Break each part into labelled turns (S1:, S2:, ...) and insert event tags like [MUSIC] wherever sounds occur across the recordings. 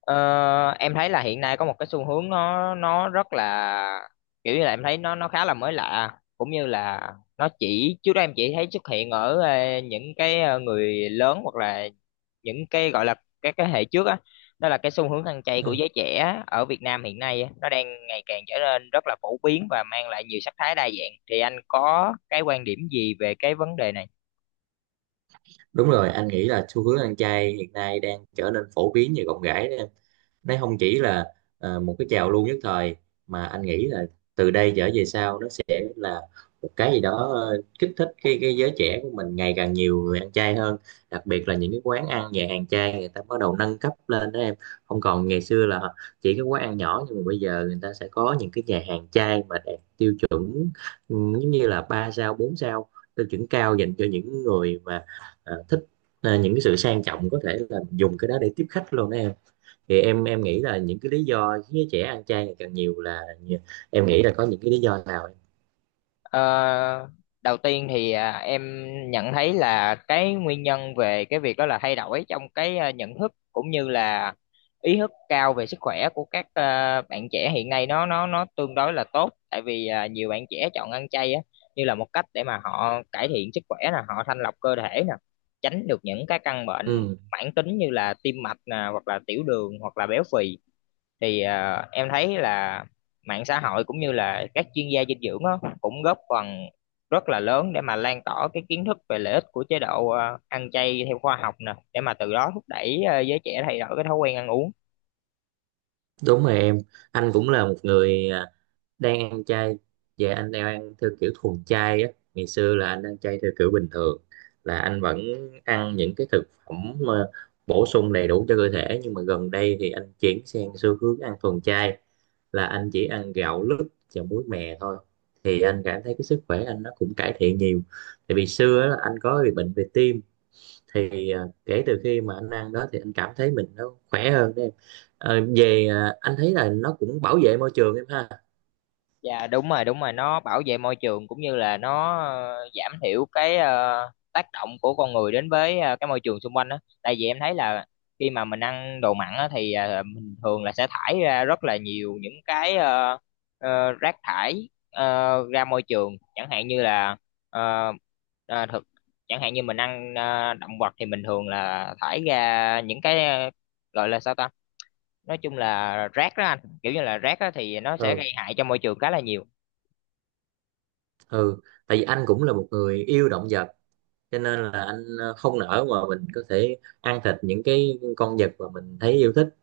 S1: Ờ, em thấy là hiện nay có một cái xu hướng nó rất là kiểu như là em thấy nó khá là mới lạ, cũng như là nó chỉ, trước đó em chỉ thấy xuất hiện ở những cái người lớn hoặc là những cái gọi là các cái hệ trước á. Đó là cái xu hướng ăn chay của
S2: Ừ.
S1: giới trẻ ở Việt Nam hiện nay á, nó đang ngày càng trở nên rất là phổ biến và mang lại nhiều sắc thái đa dạng, thì anh có cái quan điểm gì về cái vấn đề này?
S2: Đúng rồi, anh nghĩ là xu hướng ăn chay hiện nay đang trở nên phổ biến như gọng ghẽ đó em. Nó không chỉ là một cái trào lưu nhất thời, mà anh nghĩ là từ đây trở về sau nó sẽ là một cái gì đó kích thích cái giới trẻ của mình ngày càng nhiều người ăn chay hơn, đặc biệt là những cái quán ăn, nhà hàng chay người ta bắt đầu nâng cấp lên đó em. Không còn ngày xưa là chỉ cái quán ăn nhỏ, nhưng mà bây giờ người ta sẽ có những cái nhà hàng chay mà đạt tiêu chuẩn, ừ, giống như là 3 sao, 4 sao, tiêu chuẩn cao dành cho những người mà thích những cái sự sang trọng, có thể là dùng cái đó để tiếp khách luôn đó em. Thì em nghĩ là những cái lý do khiến trẻ ăn chay ngày càng nhiều là, em nghĩ là có những cái lý do nào em?
S1: Ờ, Đầu tiên thì em nhận thấy là cái nguyên nhân về cái việc đó là thay đổi trong cái nhận thức, cũng như là ý thức cao về sức khỏe của các bạn trẻ hiện nay nó tương đối là tốt. Tại vì nhiều bạn trẻ chọn ăn chay á như là một cách để mà họ cải thiện sức khỏe nè, họ thanh lọc cơ thể nè, tránh được những cái căn bệnh
S2: Ừ,
S1: mãn tính như là tim mạch nè, hoặc là tiểu đường, hoặc là béo phì. Thì em thấy là mạng xã hội cũng như là các chuyên gia dinh dưỡng á, cũng góp phần rất là lớn để mà lan tỏa cái kiến thức về lợi ích của chế độ ăn chay theo khoa học nè, để mà từ đó thúc đẩy giới trẻ thay đổi cái thói quen ăn uống.
S2: đúng rồi em. Anh cũng là một người đang ăn chay. Dạ anh đang ăn theo kiểu thuần chay á, ngày xưa là anh ăn chay theo kiểu bình thường, là anh vẫn ăn những cái thực phẩm mà bổ sung đầy đủ cho cơ thể, nhưng mà gần đây thì anh chuyển sang xu hướng ăn thuần chay, là anh chỉ ăn gạo lứt và muối mè thôi. Thì anh cảm thấy cái sức khỏe anh nó cũng cải thiện nhiều, tại vì xưa á, là anh có bị bệnh về tim. Thì kể từ khi mà anh ăn đó thì anh cảm thấy mình nó khỏe hơn đấy em. Ờ, về anh thấy là nó cũng bảo vệ môi trường em ha.
S1: Dạ, đúng rồi, đúng rồi, nó bảo vệ môi trường, cũng như là nó giảm thiểu cái tác động của con người đến với cái môi trường xung quanh đó. Tại vì em thấy là khi mà mình ăn đồ mặn á, thì mình thường là sẽ thải ra rất là nhiều những cái rác thải ra môi trường, chẳng hạn như là ờ, ờ, thực chẳng hạn như mình ăn động vật thì mình thường là thải ra những cái gọi là sao ta, nói chung là rác đó anh, kiểu như là rác đó thì nó sẽ
S2: Ừ.
S1: gây hại cho môi trường khá là nhiều.
S2: Ừ, tại vì anh cũng là một người yêu động vật, cho nên là anh không nỡ mà mình có thể ăn thịt những cái con vật mà mình thấy yêu thích,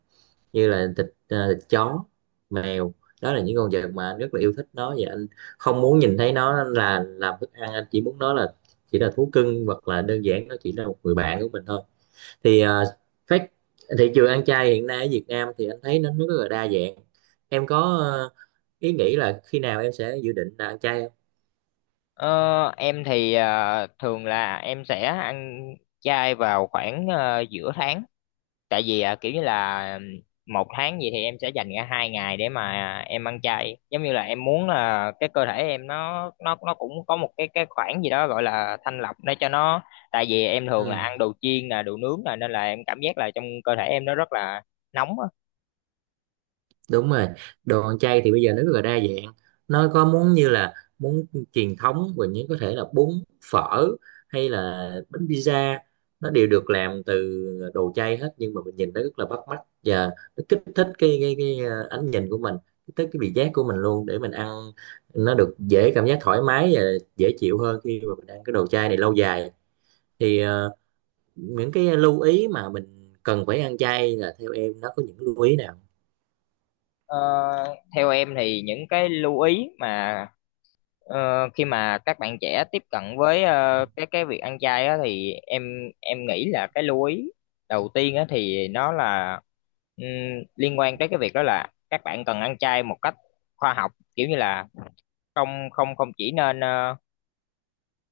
S2: như là thịt, thịt chó, mèo. Đó là những con vật mà anh rất là yêu thích nó, và anh không muốn nhìn thấy nó là làm thức ăn. Anh chỉ muốn nó là chỉ là thú cưng, hoặc là đơn giản nó chỉ là một người bạn của mình thôi. Thì phát, thị trường ăn chay hiện nay ở Việt Nam thì anh thấy nó rất là đa dạng. Em có ý nghĩ là khi nào em sẽ dự định là ăn chay không?
S1: Ờ, em thì thường là em sẽ ăn chay vào khoảng giữa tháng. Tại vì kiểu như là một tháng gì thì em sẽ dành ra hai ngày để mà em ăn chay, giống như là em muốn là cái cơ thể em nó cũng có một cái khoảng gì đó gọi là thanh lọc để cho nó. Tại vì em thường là
S2: Ừ,
S1: ăn đồ chiên là đồ nướng là, nên là em cảm giác là trong cơ thể em nó rất là nóng á.
S2: đúng rồi. Đồ ăn chay thì bây giờ nó rất là đa dạng, nó có muốn như là muốn truyền thống, và những có thể là bún, phở, hay là bánh pizza, nó đều được làm từ đồ chay hết, nhưng mà mình nhìn nó rất là bắt mắt, và nó kích thích cái ánh nhìn của mình, kích thích cái vị giác của mình luôn để mình ăn nó được, dễ cảm giác thoải mái và dễ chịu hơn khi mà mình ăn cái đồ chay này lâu dài. Thì những cái lưu ý mà mình cần phải ăn chay là, theo em nó có những lưu ý nào?
S1: Ờ, Theo em thì những cái lưu ý mà, khi mà các bạn trẻ tiếp cận với cái việc ăn chay á, thì em nghĩ là cái lưu ý đầu tiên á, thì nó là ừm, liên quan tới cái việc đó là các bạn cần ăn chay một cách khoa học, kiểu như là không không không chỉ nên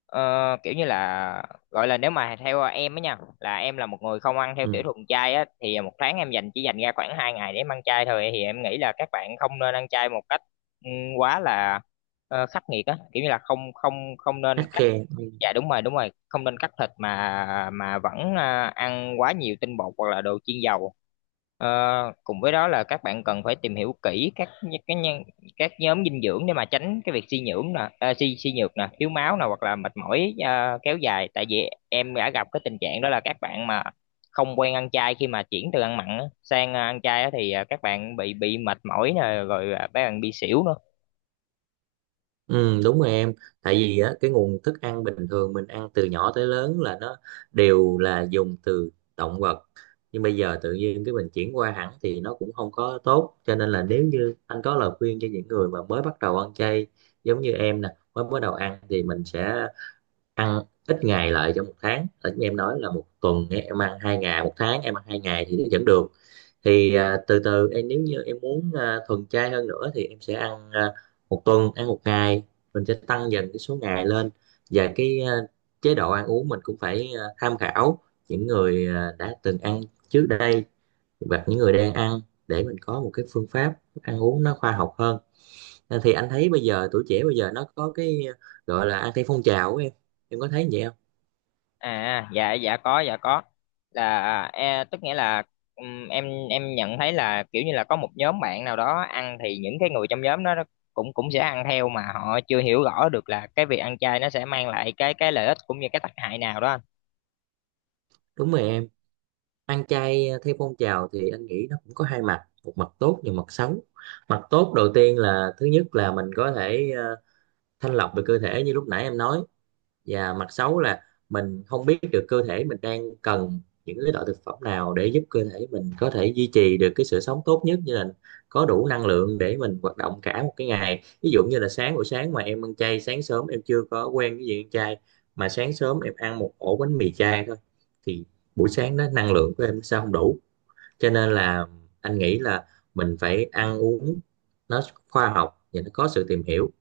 S1: Ờ, kiểu như là, gọi là, nếu mà theo em á nha, là em là một người không ăn theo kiểu
S2: Ừ,
S1: thuần chay á, thì một tháng em chỉ dành ra khoảng hai ngày để em ăn chay thôi, thì em nghĩ là các bạn không nên ăn chay một cách ừ, quá là khắc nghiệt á, kiểu như là không không không nên
S2: khắt
S1: cắt,
S2: khe.
S1: dạ đúng rồi, đúng rồi, không nên cắt thịt mà vẫn ăn quá nhiều tinh bột hoặc là đồ chiên dầu. Ờ, Cùng với đó là các bạn cần phải tìm hiểu kỹ các nh- cái nhân các nhóm dinh dưỡng để mà tránh cái việc suy nhưỡng nè, suy suy nhược nè, thiếu máu nè, hoặc là mệt mỏi kéo dài. Tại vì em đã gặp cái tình trạng đó là các bạn mà không quen ăn chay, khi mà chuyển từ ăn mặn á sang ăn chay á, thì các bạn bị mệt mỏi nè, rồi các bạn bị xỉu nữa.
S2: Ừ, đúng rồi em. Tại vì á, cái nguồn thức ăn bình thường mình ăn từ nhỏ tới lớn là nó đều là dùng từ động vật, nhưng bây giờ tự nhiên cái mình chuyển qua hẳn thì nó cũng không có tốt. Cho nên là nếu như anh có lời khuyên cho những người mà mới bắt đầu ăn chay, giống như em nè mới bắt đầu ăn, thì mình sẽ ăn ít ngày lại trong một tháng, ở như em nói là một tuần em ăn hai ngày, một tháng em ăn hai ngày thì nó vẫn được. Thì từ từ em, nếu như em muốn thuần chay hơn nữa thì em sẽ ăn một tuần ăn một ngày, mình sẽ tăng dần cái số ngày lên. Và cái chế độ ăn uống mình cũng phải tham khảo những người đã từng ăn trước đây, và những người đang ăn, để mình có một cái phương pháp ăn uống nó khoa học hơn. À, thì anh thấy bây giờ tuổi trẻ bây giờ nó có cái gọi là ăn theo phong trào của em có thấy vậy không?
S1: À, dạ, dạ có, dạ có, là tức nghĩa là, ừm, em em nhận thấy là kiểu như là có một nhóm bạn nào đó ăn, thì những cái người trong nhóm đó nó cũng cũng sẽ ăn theo, mà họ chưa hiểu rõ được là cái việc ăn chay nó sẽ mang lại cái lợi ích cũng như cái tác hại nào đó anh.
S2: Đúng rồi em. Ăn chay theo phong trào thì anh nghĩ nó cũng có hai mặt, một mặt tốt và mặt xấu. Mặt tốt đầu tiên là, thứ nhất là mình có thể thanh lọc về cơ thể như lúc nãy em nói. Và mặt xấu là mình không biết được cơ thể mình đang cần những cái loại thực phẩm nào để giúp cơ thể mình có thể duy trì được cái sự sống tốt nhất, như là có đủ năng lượng để mình hoạt động cả một cái ngày. Ví dụ như là sáng, buổi sáng mà em ăn chay, sáng sớm em chưa có quen cái gì ăn chay, mà sáng sớm em ăn một ổ bánh mì chay thôi, thì buổi sáng đó năng lượng của em sao không đủ. Cho nên là anh nghĩ là mình phải ăn uống nó khoa học và nó có sự tìm hiểu.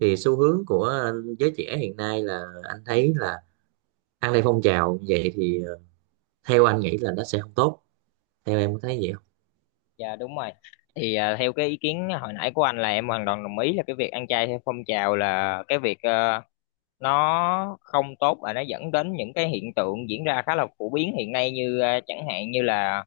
S2: Thì xu hướng của giới trẻ hiện nay là anh thấy là ăn theo phong trào vậy thì theo anh nghĩ là nó sẽ không tốt, theo em có thấy vậy không?
S1: Dạ, đúng rồi. Thì theo cái ý kiến hồi nãy của anh là em hoàn toàn đồng ý, là cái việc ăn chay theo phong trào là cái việc nó không tốt, và nó dẫn đến những cái hiện tượng diễn ra khá là phổ biến hiện nay, như chẳng hạn như là,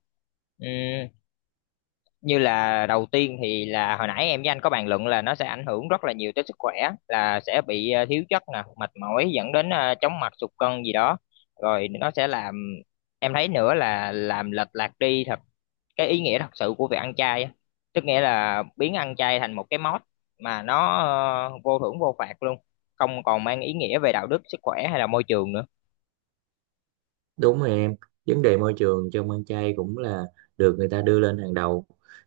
S1: như là đầu tiên thì là hồi nãy em với anh có bàn luận là nó sẽ ảnh hưởng rất là nhiều tới sức khỏe, là sẽ bị thiếu chất nè, mệt mỏi, dẫn đến chóng mặt, sụt cân gì đó. Rồi nó sẽ làm, em thấy nữa là, làm lệch lạc đi thật cái ý nghĩa thật sự của việc ăn chay á, tức nghĩa là biến ăn chay thành một cái mốt mà nó vô thưởng vô phạt luôn, không còn mang ý nghĩa về đạo đức, sức khỏe hay là môi trường nữa.
S2: Đúng rồi em. Vấn đề môi trường trong ăn chay cũng là được người ta đưa lên hàng đầu.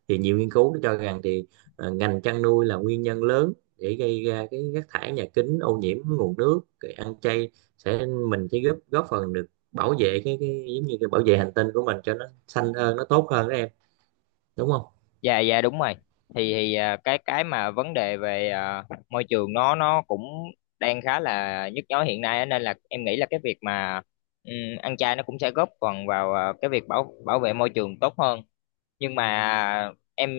S2: Thì nhiều nghiên cứu cho rằng thì ngành chăn nuôi là nguyên nhân lớn để gây ra cái rác thải nhà kính, ô nhiễm nguồn nước. Cái ăn chay sẽ, mình sẽ góp góp phần được bảo vệ cái giống như cái bảo vệ hành tinh của mình cho nó xanh hơn, nó tốt hơn đó em, đúng không?
S1: Dạ, dạ đúng rồi. Thì cái mà vấn đề về môi trường nó cũng đang khá là nhức nhối hiện nay á, nên là em nghĩ là cái việc mà ừm, ăn chay nó cũng sẽ góp phần vào cái việc bảo bảo vệ môi trường tốt hơn. Nhưng mà em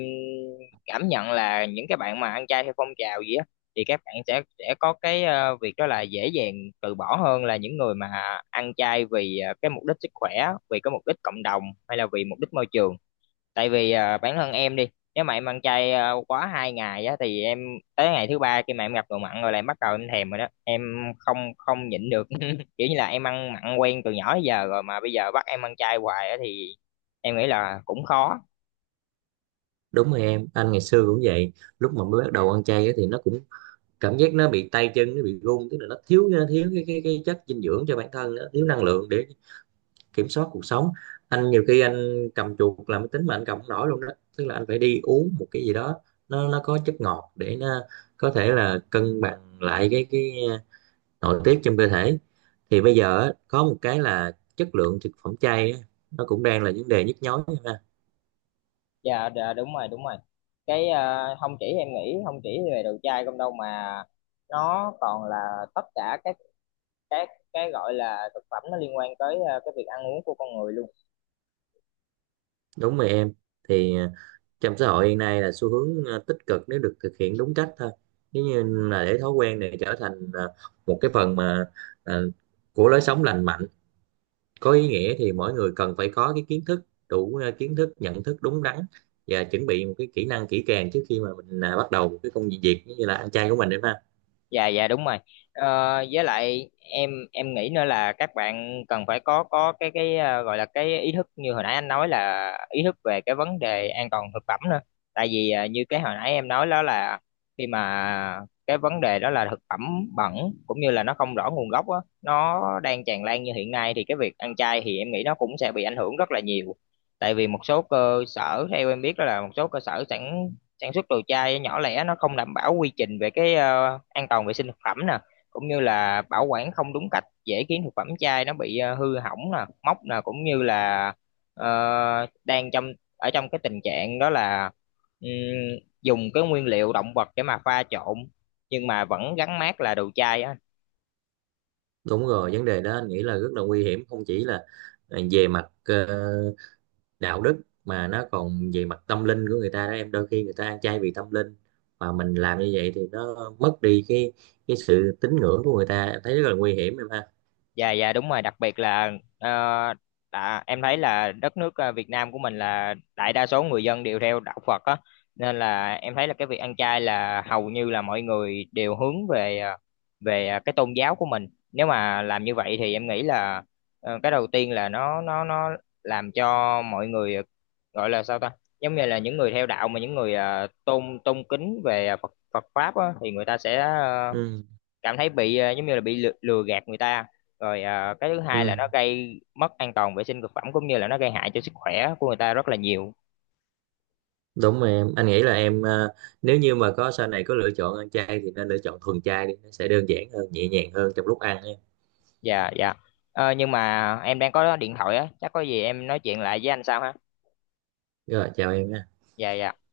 S1: cảm nhận là những cái bạn mà ăn chay theo phong trào gì á, thì các bạn sẽ có cái việc đó là dễ dàng từ bỏ hơn là những người mà ăn chay vì cái mục đích sức khỏe, vì cái mục đích cộng đồng, hay là vì mục đích môi trường. Tại vì bản thân em đi, nếu mà em ăn chay quá hai ngày á, thì em tới ngày thứ ba khi mà em gặp đồ mặn rồi là em bắt đầu em thèm rồi đó em, không không nhịn được [LAUGHS] kiểu như là em ăn mặn quen từ nhỏ tới giờ rồi, mà bây giờ bắt em ăn chay hoài á thì em nghĩ là cũng khó.
S2: Đúng rồi em, anh ngày xưa cũng vậy. Lúc mà mới bắt đầu ăn chay á thì nó cũng cảm giác nó bị tay chân nó bị run, tức là nó thiếu thiếu cái, cái chất dinh dưỡng cho bản thân, nó thiếu năng lượng để kiểm soát cuộc sống. Anh nhiều khi anh cầm chuột làm máy tính mà anh cầm không nổi luôn đó, tức là anh phải đi uống một cái gì đó nó có chất ngọt để nó có thể là cân bằng lại cái nội tiết trong cơ thể. Thì bây giờ á, có một cái là chất lượng thực phẩm chay á, nó cũng đang là vấn đề nhức nhối.
S1: Dạ dạ, đúng rồi, đúng rồi, cái không chỉ em nghĩ, không chỉ về đồ chay không đâu, mà nó còn là tất cả các cái gọi là thực phẩm nó liên quan tới cái việc ăn uống của con người luôn.
S2: Đúng rồi em. Thì trong xã hội hiện nay là xu hướng tích cực nếu được thực hiện đúng cách thôi. Nếu như là để thói quen này trở thành một cái phần mà ờ, của lối sống lành mạnh, có ý nghĩa, thì mỗi người cần phải có cái kiến thức đủ, kiến thức, nhận thức đúng đắn, và chuẩn bị một cái kỹ năng kỹ càng trước khi mà mình bắt đầu một cái công việc như là ăn chay của mình em ha.
S1: Dạ, dạ đúng rồi. ờ, với lại em nghĩ nữa là các bạn cần phải có cái gọi là cái ý thức, như hồi nãy anh nói là ý thức về cái vấn đề an toàn thực phẩm nữa. Tại vì như cái hồi nãy em nói đó là, khi mà cái vấn đề đó là thực phẩm bẩn, cũng như là nó không rõ nguồn gốc á, nó đang tràn lan như hiện nay, thì cái việc ăn chay thì em nghĩ nó cũng sẽ bị ảnh hưởng rất là nhiều. Tại vì một số cơ sở theo em biết đó là một số cơ sở sẵn sản xuất đồ chai nhỏ lẻ, nó không đảm bảo quy trình về cái an toàn vệ sinh thực phẩm nè, cũng như là bảo quản không đúng cách, dễ khiến thực phẩm chai nó bị hư hỏng nè, mốc nè, cũng như là đang trong, ở trong cái tình trạng đó là ừm, dùng cái nguyên liệu động vật để mà pha trộn, nhưng mà vẫn gắn mác là đồ chai á.
S2: Đúng rồi, vấn đề đó anh nghĩ là rất là nguy hiểm, không chỉ là về mặt đạo đức mà nó còn về mặt tâm linh của người ta đó em. Đôi khi người ta ăn chay vì tâm linh, mà mình làm như vậy thì nó mất đi cái sự tín ngưỡng của người ta, em thấy rất là nguy hiểm em ha.
S1: Dạ, dạ đúng rồi. Đặc biệt là ờ, em thấy là đất nước Việt Nam của mình là đại đa số người dân đều theo đạo Phật á, nên là em thấy là cái việc ăn chay là hầu như là mọi người đều hướng về cái tôn giáo của mình, nếu mà làm như vậy thì em nghĩ là cái đầu tiên là nó làm cho mọi người gọi là sao ta, giống như là những người theo đạo, mà những người tôn tôn kính về Phật Phật pháp á, thì người ta sẽ
S2: Ừ.
S1: cảm thấy bị giống như là bị lừa, lừa gạt người ta. Rồi cái thứ hai là
S2: Ừ,
S1: nó gây mất an toàn vệ sinh thực phẩm, cũng như là nó gây hại cho sức khỏe của người ta rất là nhiều.
S2: đúng rồi em, anh nghĩ là em nếu như mà có sau này có lựa chọn ăn chay thì nên lựa chọn thuần chay đi, nó sẽ đơn giản hơn, nhẹ nhàng hơn trong lúc ăn em.
S1: Dạ, dạ. Nhưng mà em đang có điện thoại á, chắc có gì em nói chuyện lại với anh sau ha.
S2: Rồi chào em nha.
S1: Dạ, dạ.